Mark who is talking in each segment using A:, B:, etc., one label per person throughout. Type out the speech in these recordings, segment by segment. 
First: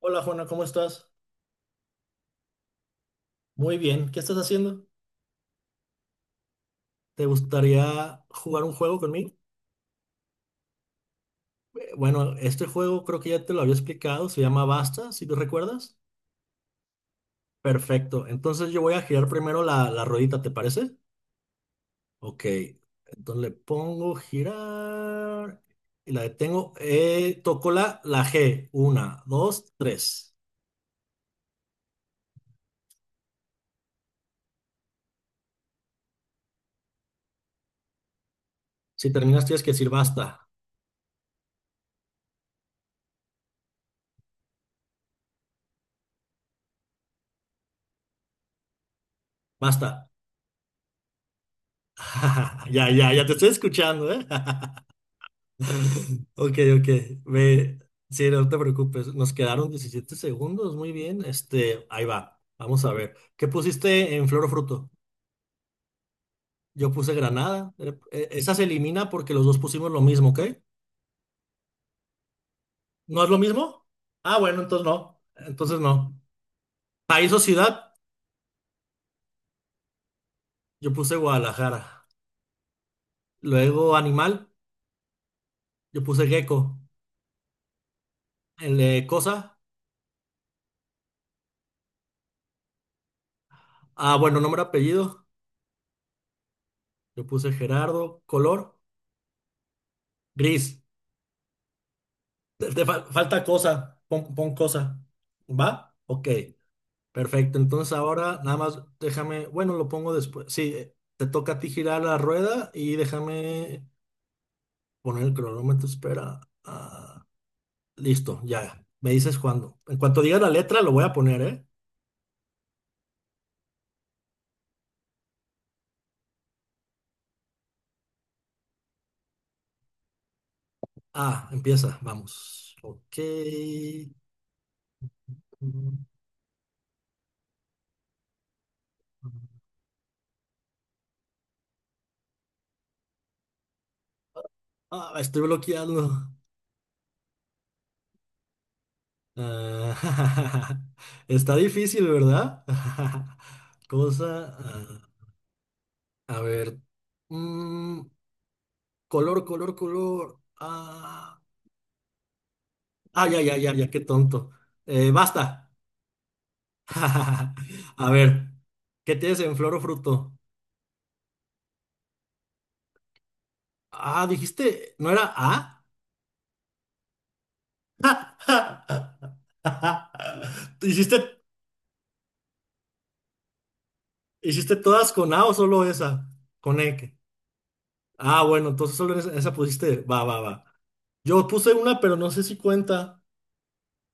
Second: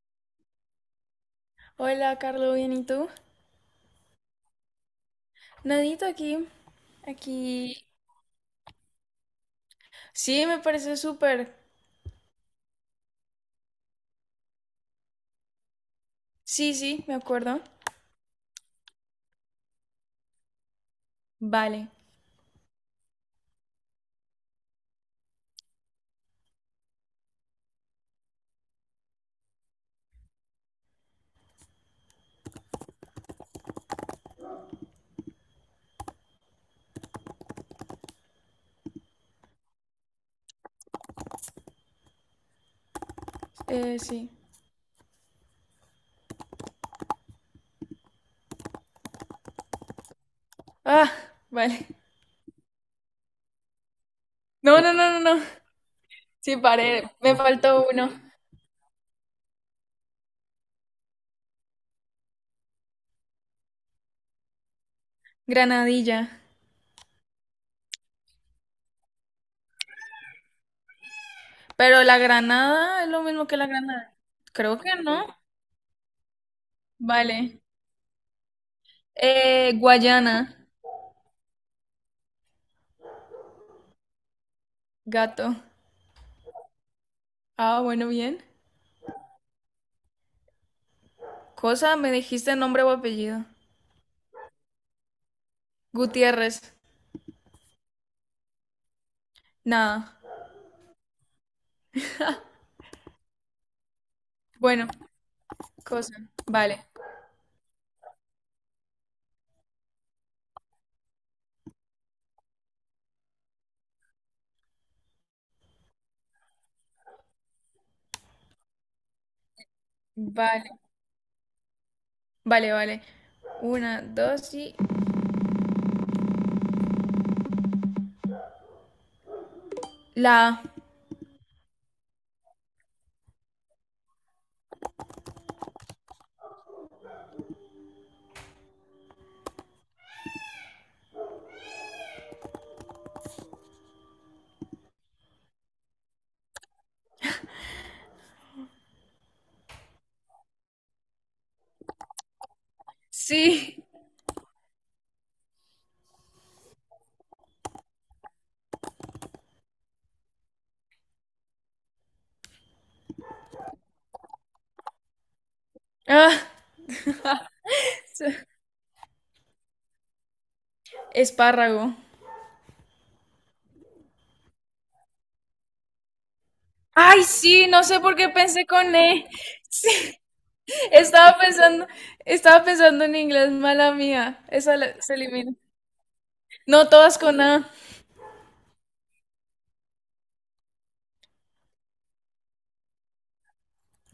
A: Hola Juana, ¿cómo estás?
B: Hola, Carlos, ¿bien y tú?
A: Muy bien, ¿qué estás haciendo?
B: Nadito aquí,
A: ¿Te
B: aquí.
A: gustaría jugar un juego conmigo?
B: Sí, me parece súper.
A: Bueno, este juego creo que ya te lo había explicado, se llama Basta, si tú recuerdas.
B: Sí, sí, me acuerdo.
A: Perfecto, entonces yo voy a girar primero la ruedita, ¿te parece?
B: Vale,
A: Ok, entonces le pongo girar y la detengo. Toco la G, una, dos, tres. Si terminas tienes que decir basta,
B: sí.
A: basta.
B: Ah, vale.
A: Ya, ya, ya te estoy escuchando, ¿eh?
B: No, no, no, no, no. Sí,
A: Ok, ok.
B: paré, me
A: Ve,
B: faltó uno.
A: sí, no te preocupes. Nos quedaron 17 segundos. Muy bien. Este, ahí va. Vamos a ver. ¿Qué pusiste en flor o fruto?
B: Granadilla.
A: Yo puse granada. Esa se elimina porque los dos pusimos lo mismo, ¿ok?
B: Pero la granada es lo
A: ¿No es lo
B: mismo que la
A: mismo?
B: granada.
A: Ah, bueno,
B: Creo
A: entonces
B: que
A: no.
B: no.
A: Entonces no. País o
B: Vale.
A: ciudad,
B: Guayana,
A: yo puse Guadalajara. Luego animal,
B: gato.
A: yo puse gecko.
B: Ah, bueno, bien.
A: El de cosa,
B: Cosa, me dijiste nombre o apellido.
A: ah, bueno, nombre, apellido,
B: Gutiérrez.
A: yo puse Gerardo. Color,
B: Nada.
A: gris. Te falta cosa, pon, pon
B: Bueno,
A: cosa. ¿Va?
B: cosa.
A: Ok,
B: Vale.
A: perfecto. Entonces ahora nada más déjame, bueno, lo pongo después. Sí, te toca a ti girar la rueda y déjame poner el cronómetro. Espera. Ah, listo, ya. Me dices cuándo. En cuanto diga la
B: Vale,
A: letra, lo voy a poner, ¿eh?
B: vale, vale. Una, dos y... La... A.
A: Ah, empieza, vamos. Ok. Ah, me estoy bloqueando. Ah, está difícil, ¿verdad?
B: Sí.
A: Cosa. Ah. A ver. mm, color, color, color. Ah, ah, ya, ya, ya, ya, qué tonto. Basta.
B: Ah,
A: A ver. ¿Qué tienes en flor o fruto?
B: espárrago.
A: Ah, dijiste, ¿no era A?
B: Ay, sí, no sé por qué pensé con E. Sí,
A: ¿Tú
B: estaba
A: ¿Hiciste,
B: pensando, estaba pensando en inglés, mala mía.
A: hiciste todas
B: Se
A: con A
B: elimina.
A: o solo esa? Con
B: No,
A: E.
B: todas con A.
A: Ah, bueno, entonces solo esa, esa pusiste. Va, va, va. Yo puse una, pero no sé si cuenta.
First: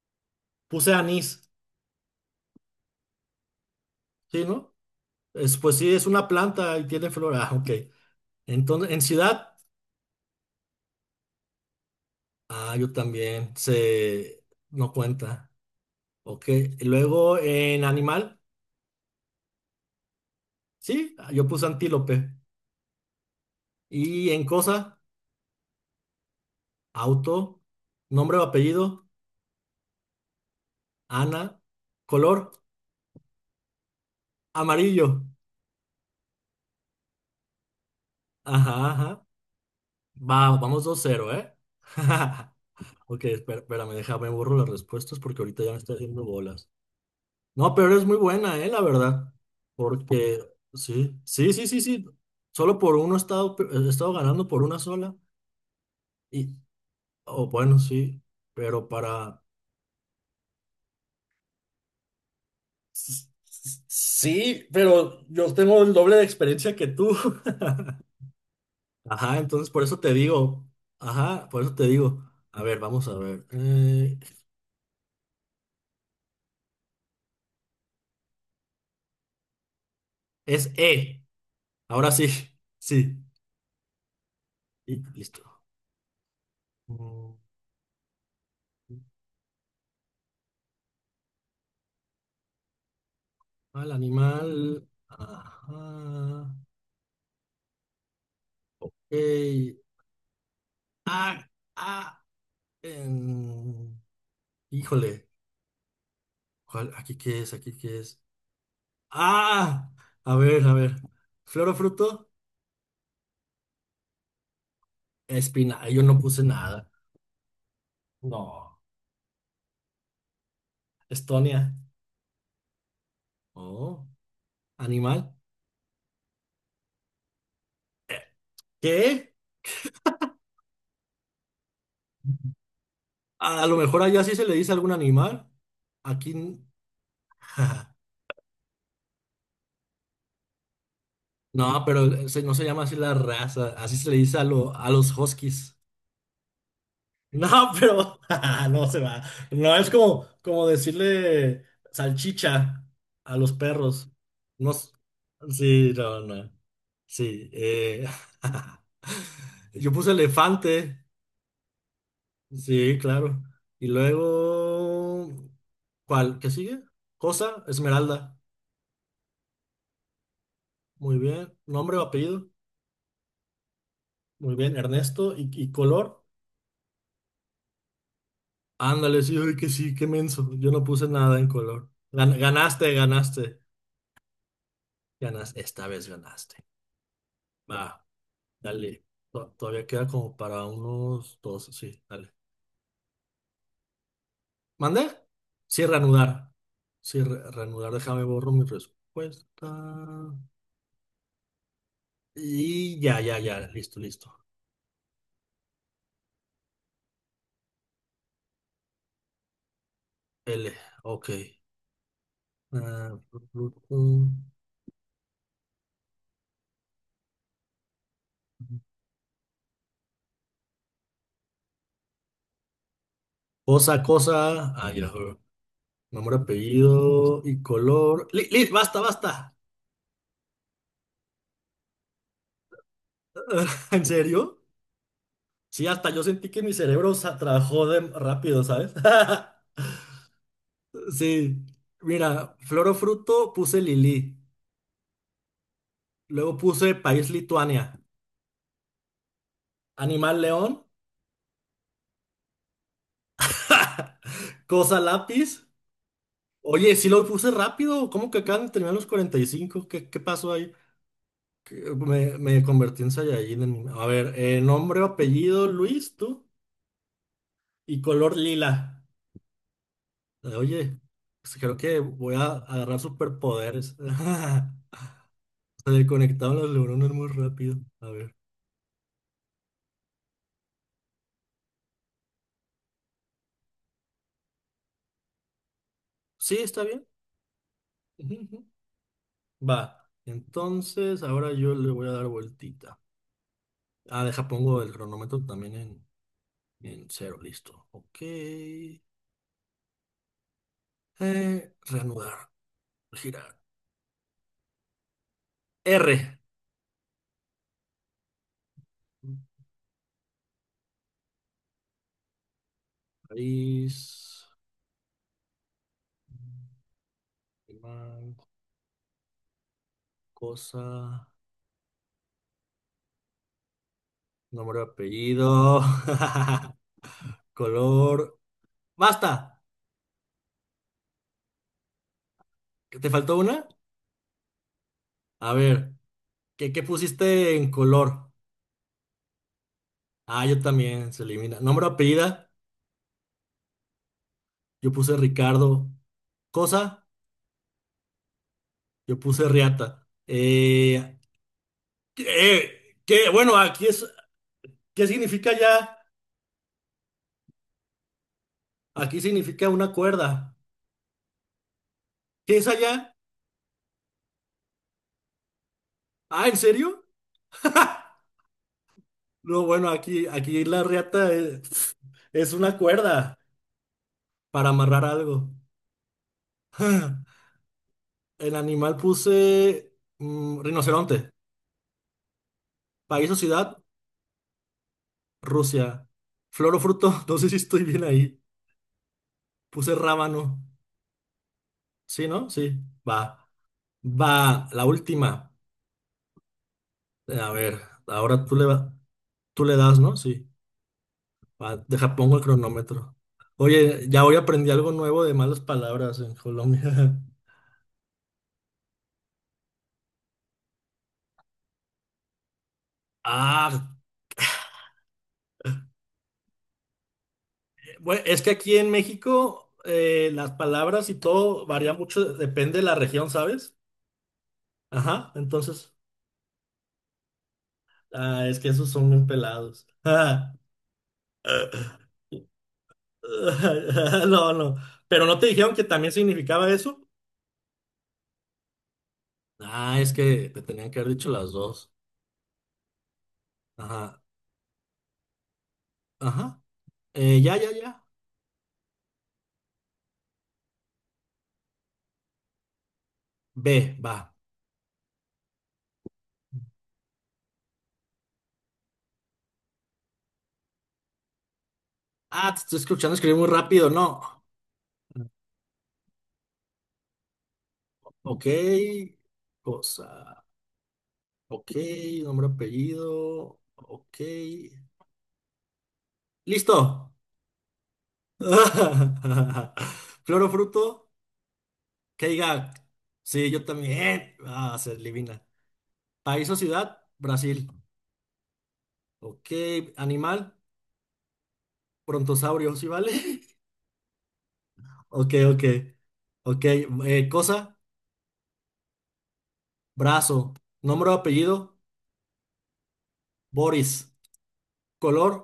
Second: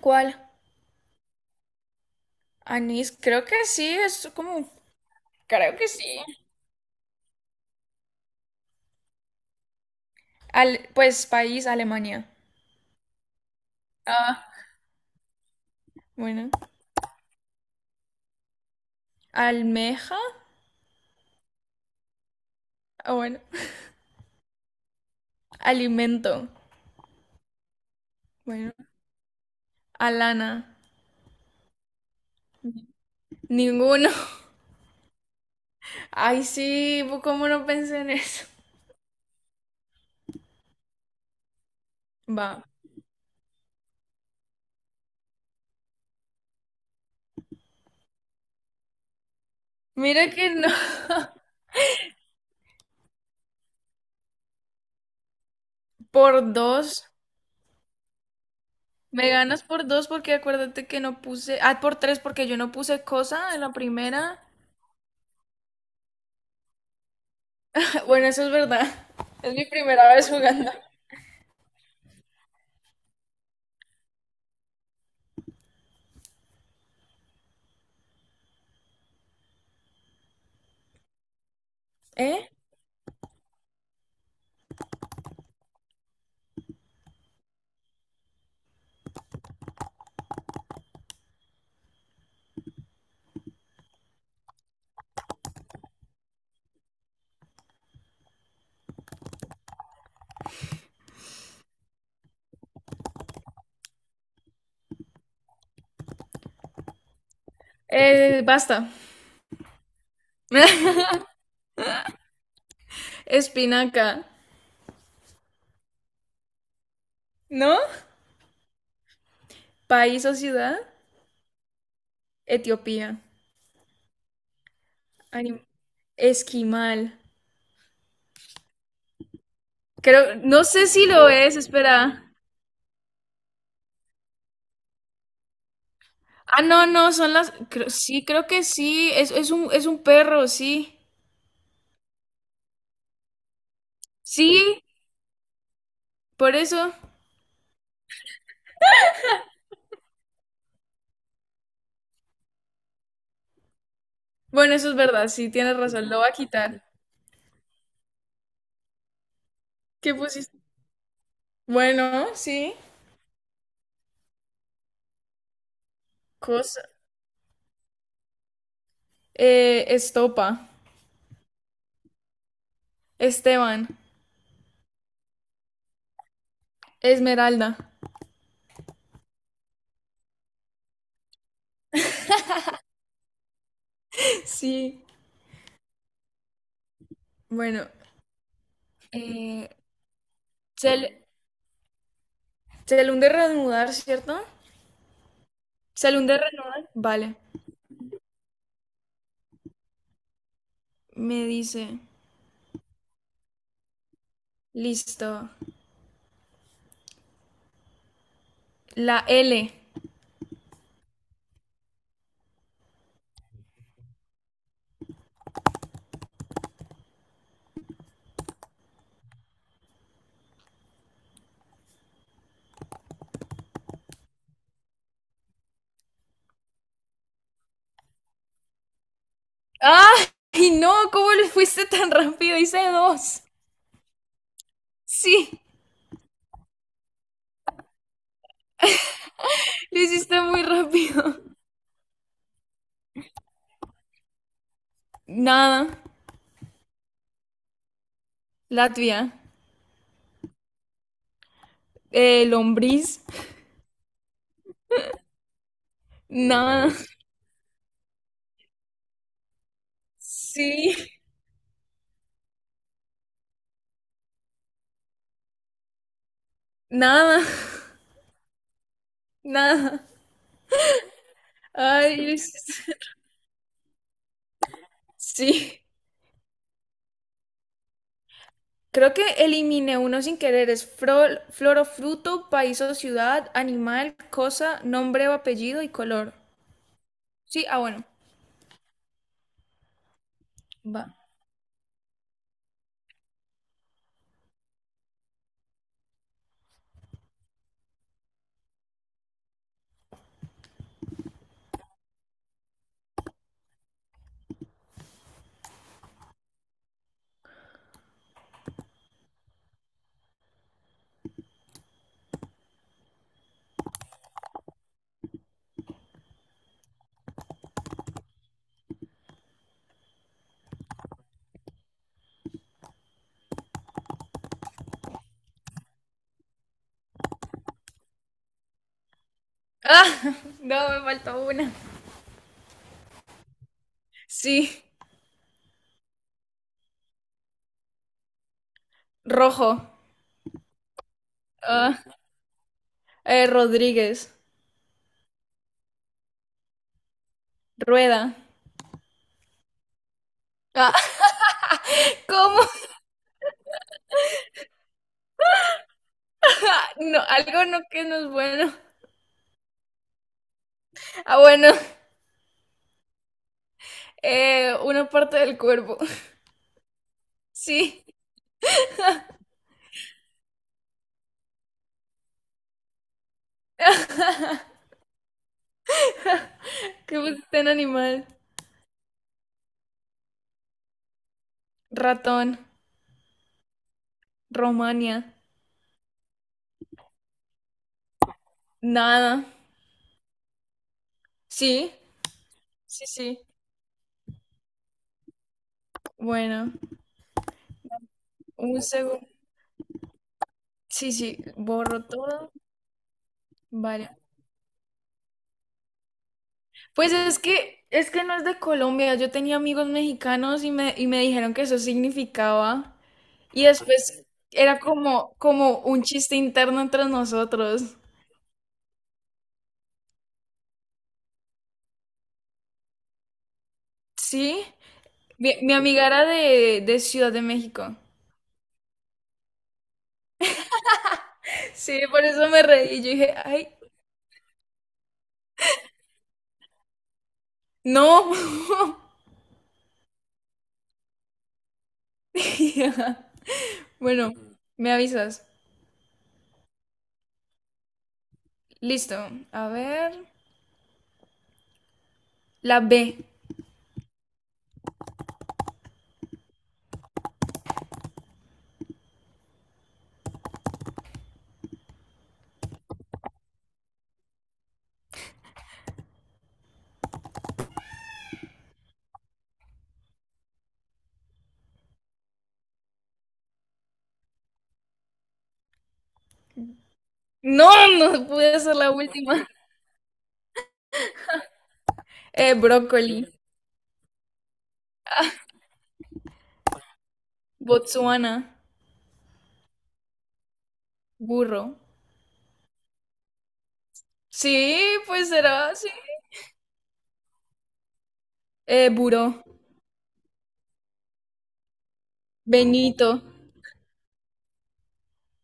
B: ¿Cuál?
A: Puse anís,
B: Anís, creo que sí, es
A: ¿sí,
B: como...
A: no? Es,
B: Creo
A: pues
B: que
A: sí,
B: sí.
A: es una planta y tiene flor. Ah, ok. Entonces, en ciudad,
B: Al... Pues país, Alemania.
A: ah, yo también,
B: Ah,
A: no cuenta, ok.
B: bueno.
A: Y luego en animal,
B: Almeja.
A: sí, ah, yo puse antílope.
B: Ah, bueno.
A: Y en cosa,
B: Alimento.
A: auto, nombre o
B: Bueno.
A: apellido,
B: Alana.
A: Ana, color,
B: Ninguno.
A: amarillo.
B: Ay, sí, pues, ¿cómo no pensé en eso?
A: Ajá, ajá. Va, vamos 2-0, ¿eh?
B: Va.
A: Ok, espera, espérame, déjame borro las respuestas porque ahorita ya me está haciendo bolas. No, pero es muy buena, la verdad.
B: Mira
A: Porque
B: que no.
A: sí, sí, sí, sí, sí. Solo por uno he estado, he estado ganando por una sola.
B: Por
A: Y,
B: dos.
A: o bueno, sí. Pero
B: Me
A: para.
B: ganas por dos porque acuérdate que no puse. Ah, por tres porque yo no puse
A: S-
B: cosa en la primera.
A: Sí, pero yo tengo el doble de experiencia que tú.
B: Bueno, eso es verdad.
A: Ajá,
B: Es mi
A: entonces por eso te
B: primera vez
A: digo.
B: jugando.
A: Ajá, por eso te digo. A ver, vamos a ver. Es E. Ahora sí.
B: ¿Eh?
A: Sí. Y listo. Mm, Al animal. Ajá. Ok. Ah, ah, em, híjole, aquí qué es, aquí qué es.
B: Basta.
A: Ah, a ver, a ver. Flor o fruto,
B: Espinaca.
A: espina. Ay, yo no puse nada.
B: ¿No?
A: No.
B: País o ciudad.
A: Estonia.
B: Etiopía.
A: Oh, animal.
B: Anim- Esquimal.
A: Eh, ¿Qué?
B: Creo, no sé si lo es, espera.
A: A lo mejor allá sí se le dice algún animal. Aquí.
B: Ah, no, no, son las. Sí, creo que sí. Es, es un perro, sí.
A: No, pero no se llama así la raza. Así se le dice a, lo-
B: Sí,
A: a los huskies.
B: por eso.
A: No, pero no se va. No es como, decirle salchicha a los perros. No,
B: Bueno, eso es verdad, sí, tienes
A: sí,
B: razón. Lo
A: no,
B: voy a
A: no.
B: quitar.
A: Sí. Yo puse
B: ¿Qué pusiste?
A: elefante.
B: Bueno, sí.
A: Sí, claro. Y luego, ¿cuál? ¿Qué sigue?
B: Cosa.
A: Cosa, Esmeralda.
B: Estopa.
A: Muy bien. Nombre o apellido.
B: Esteban.
A: Muy bien. Ernesto. ¿Y color?
B: Esmeralda.
A: Ándale, sí, ay, que sí, qué menso. Yo no puse nada en color. Ganaste, ganaste.
B: Sí.
A: Ganas, esta vez ganaste.
B: Bueno.
A: Va, dale.
B: Eh,
A: Todavía queda como para
B: se, le,
A: unos dos, sí, dale.
B: se le hunde reanudar, ¿cierto?
A: ¿Mande? Sí,
B: Se le hunde
A: reanudar.
B: reanudar.
A: Sí,
B: Vale.
A: reanudar, déjame borro mi respuesta.
B: Me dice.
A: Y ya, ya, ya, listo, listo.
B: Listo. La L.
A: L, ok. Ah, cosa, cosa. Ah, ya, Nombre, apellido y color. Basta, basta.
B: ¡Ay, no! ¿Cómo le fuiste tan rápido? Hice dos.
A: ¿En serio?
B: Sí,
A: Sí, hasta yo sentí que mi cerebro trabajó de rápido, ¿sabes?
B: lo hiciste muy rápido.
A: Sí, mira, flor o fruto puse Lili,
B: Nada,
A: luego puse país Lituania,
B: Latvia.
A: animal león,
B: Lombriz,
A: cosa lápiz.
B: nada.
A: Oye, sí lo puse rápido, ¿cómo que acaban de terminar los 45? ¿Qué pasó ahí?
B: Sí,
A: Que me convertí en Saiyajin. A ver, nombre o apellido Luis, tú,
B: nada,
A: y color lila.
B: nada.
A: Oye, pues creo que
B: Ay, lo
A: voy a
B: hiciste-
A: agarrar superpoderes.
B: Sí.
A: Se le conectaron los neuronas muy rápido. A ver.
B: Creo que eliminé uno sin querer. Es flor o fruto, país o ciudad, animal, cosa, nombre o apellido y color.
A: Sí, está bien.
B: Sí, ah, bueno.
A: Va.
B: Va.
A: Entonces, ahora yo le voy a dar vueltita. Ah, deja, pongo el cronómetro también en cero. Listo. Ok. Reanudar. Girar. R. País. Animal, cosa. Nombre, apellido. Color. ¡Basta!
B: Ah, no, me faltó una.
A: ¿Que ¿Te faltó una?
B: Sí,
A: A ver. ¿Qué pusiste en color?
B: rojo.
A: Ah, yo también. Se elimina. Nombre,
B: Ah,
A: apellido.
B: Rodríguez.
A: Yo puse Ricardo. Cosa.
B: Rueda.
A: Yo puse riata.
B: Ah, ¿cómo?
A: ¿Qué? Bueno, aquí es, ¿qué significa allá?
B: Ah, no, algo no que no es bueno.
A: Aquí significa una cuerda.
B: Ah, bueno,
A: ¿Qué es allá?
B: una parte del cuerpo.
A: Ah, ¿en serio?
B: Sí,
A: No, bueno, aquí la riata es, una cuerda para amarrar algo.
B: que pusiste en animal.
A: El animal puse rinoceronte.
B: Ratón,
A: País o ciudad,
B: Romania,
A: Rusia. Flor o fruto, no sé si estoy bien ahí.
B: nada.
A: Puse rábano.
B: Sí,
A: ¿Sí, no? Sí.
B: sí, sí.
A: Va. Va, la última.
B: Bueno,
A: A ver, ahora tú le
B: un
A: vas.
B: segundo.
A: Tú le das, ¿no? Sí.
B: Sí, sí,
A: Va,
B: borro
A: deja, pongo el
B: todo.
A: cronómetro. Oye,
B: Vale.
A: ya hoy aprendí algo nuevo de malas palabras en Colombia.
B: Pues es que no es de Colombia. Yo tenía amigos mexicanos y y me dijeron que eso significaba. Y
A: Ah,
B: después era como, como un chiste interno entre nosotros.
A: bueno, es que aquí en México las palabras y todo varía mucho, depende de la región, ¿sabes?
B: ¿Sí?
A: Ajá,
B: Mi
A: entonces,
B: amiga era de Ciudad de México.
A: ah, es que esos son bien pelados. Ah,
B: Sí, por eso me reí. Yo dije, ay,
A: no, no, pero no te dijeron que también significaba eso.
B: no.
A: Ah, es que te tenían que haber dicho las dos. Ajá,
B: Bueno, me avisas.
A: ajá. Ya, ya, ya.
B: Listo. A ver. La B.
A: Ve, va. Ah, te estoy escuchando escribir muy rápido, no. Ok, cosa. Ok, nombre, apellido. Ok. ¡Listo!
B: No, no pude ser la última.
A: Flor o fruto, que diga.
B: Brócoli.
A: Sí, yo también. Ah, se adivina. País o ciudad, Brasil.
B: Botsuana.
A: Ok, animal,
B: Burro.
A: brontosaurio, ¿sí vale?
B: Sí, pues
A: Ok, ok.
B: será, sí.
A: Ok, cosa,
B: Buró.
A: brazo. Nombre o apellido,
B: Benito.
A: Boris. Color,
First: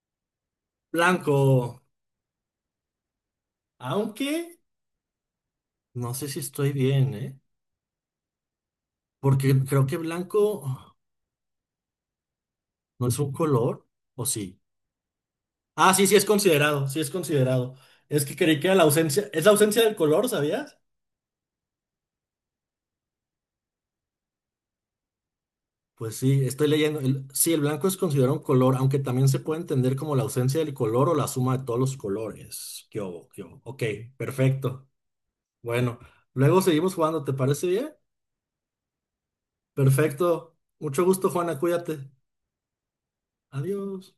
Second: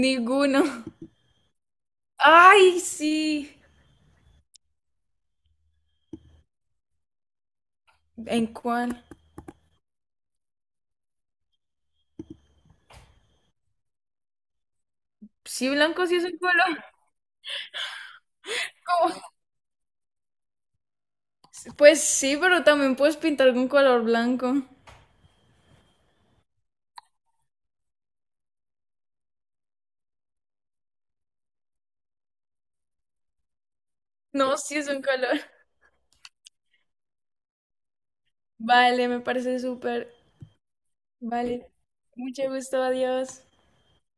B: Ninguno.
A: blanco.
B: Ay, sí.
A: Aunque. No sé si estoy bien, ¿eh?
B: ¿En cuál?
A: Porque creo que blanco no es un color, ¿o sí?
B: Sí,
A: Ah, sí,
B: blanco
A: sí
B: sí
A: es
B: es un color.
A: considerado, sí es considerado. Es que creí que era la ausencia, es la ausencia del color, ¿sabías?
B: Pues sí, pero también puedes pintar con color blanco.
A: Pues sí, estoy leyendo. Sí, el blanco es considerado un color, aunque también se puede entender como la ausencia del color o la suma de todos los colores. ¿Qué hubo? ¿Qué hubo? Ok,
B: No, sí
A: perfecto.
B: es un color.
A: Bueno, luego seguimos jugando, ¿te parece bien?
B: Vale, me parece súper.
A: Perfecto. Mucho gusto, Juana,
B: Vale.
A: cuídate.
B: Mucho gusto, adiós.
A: Adiós.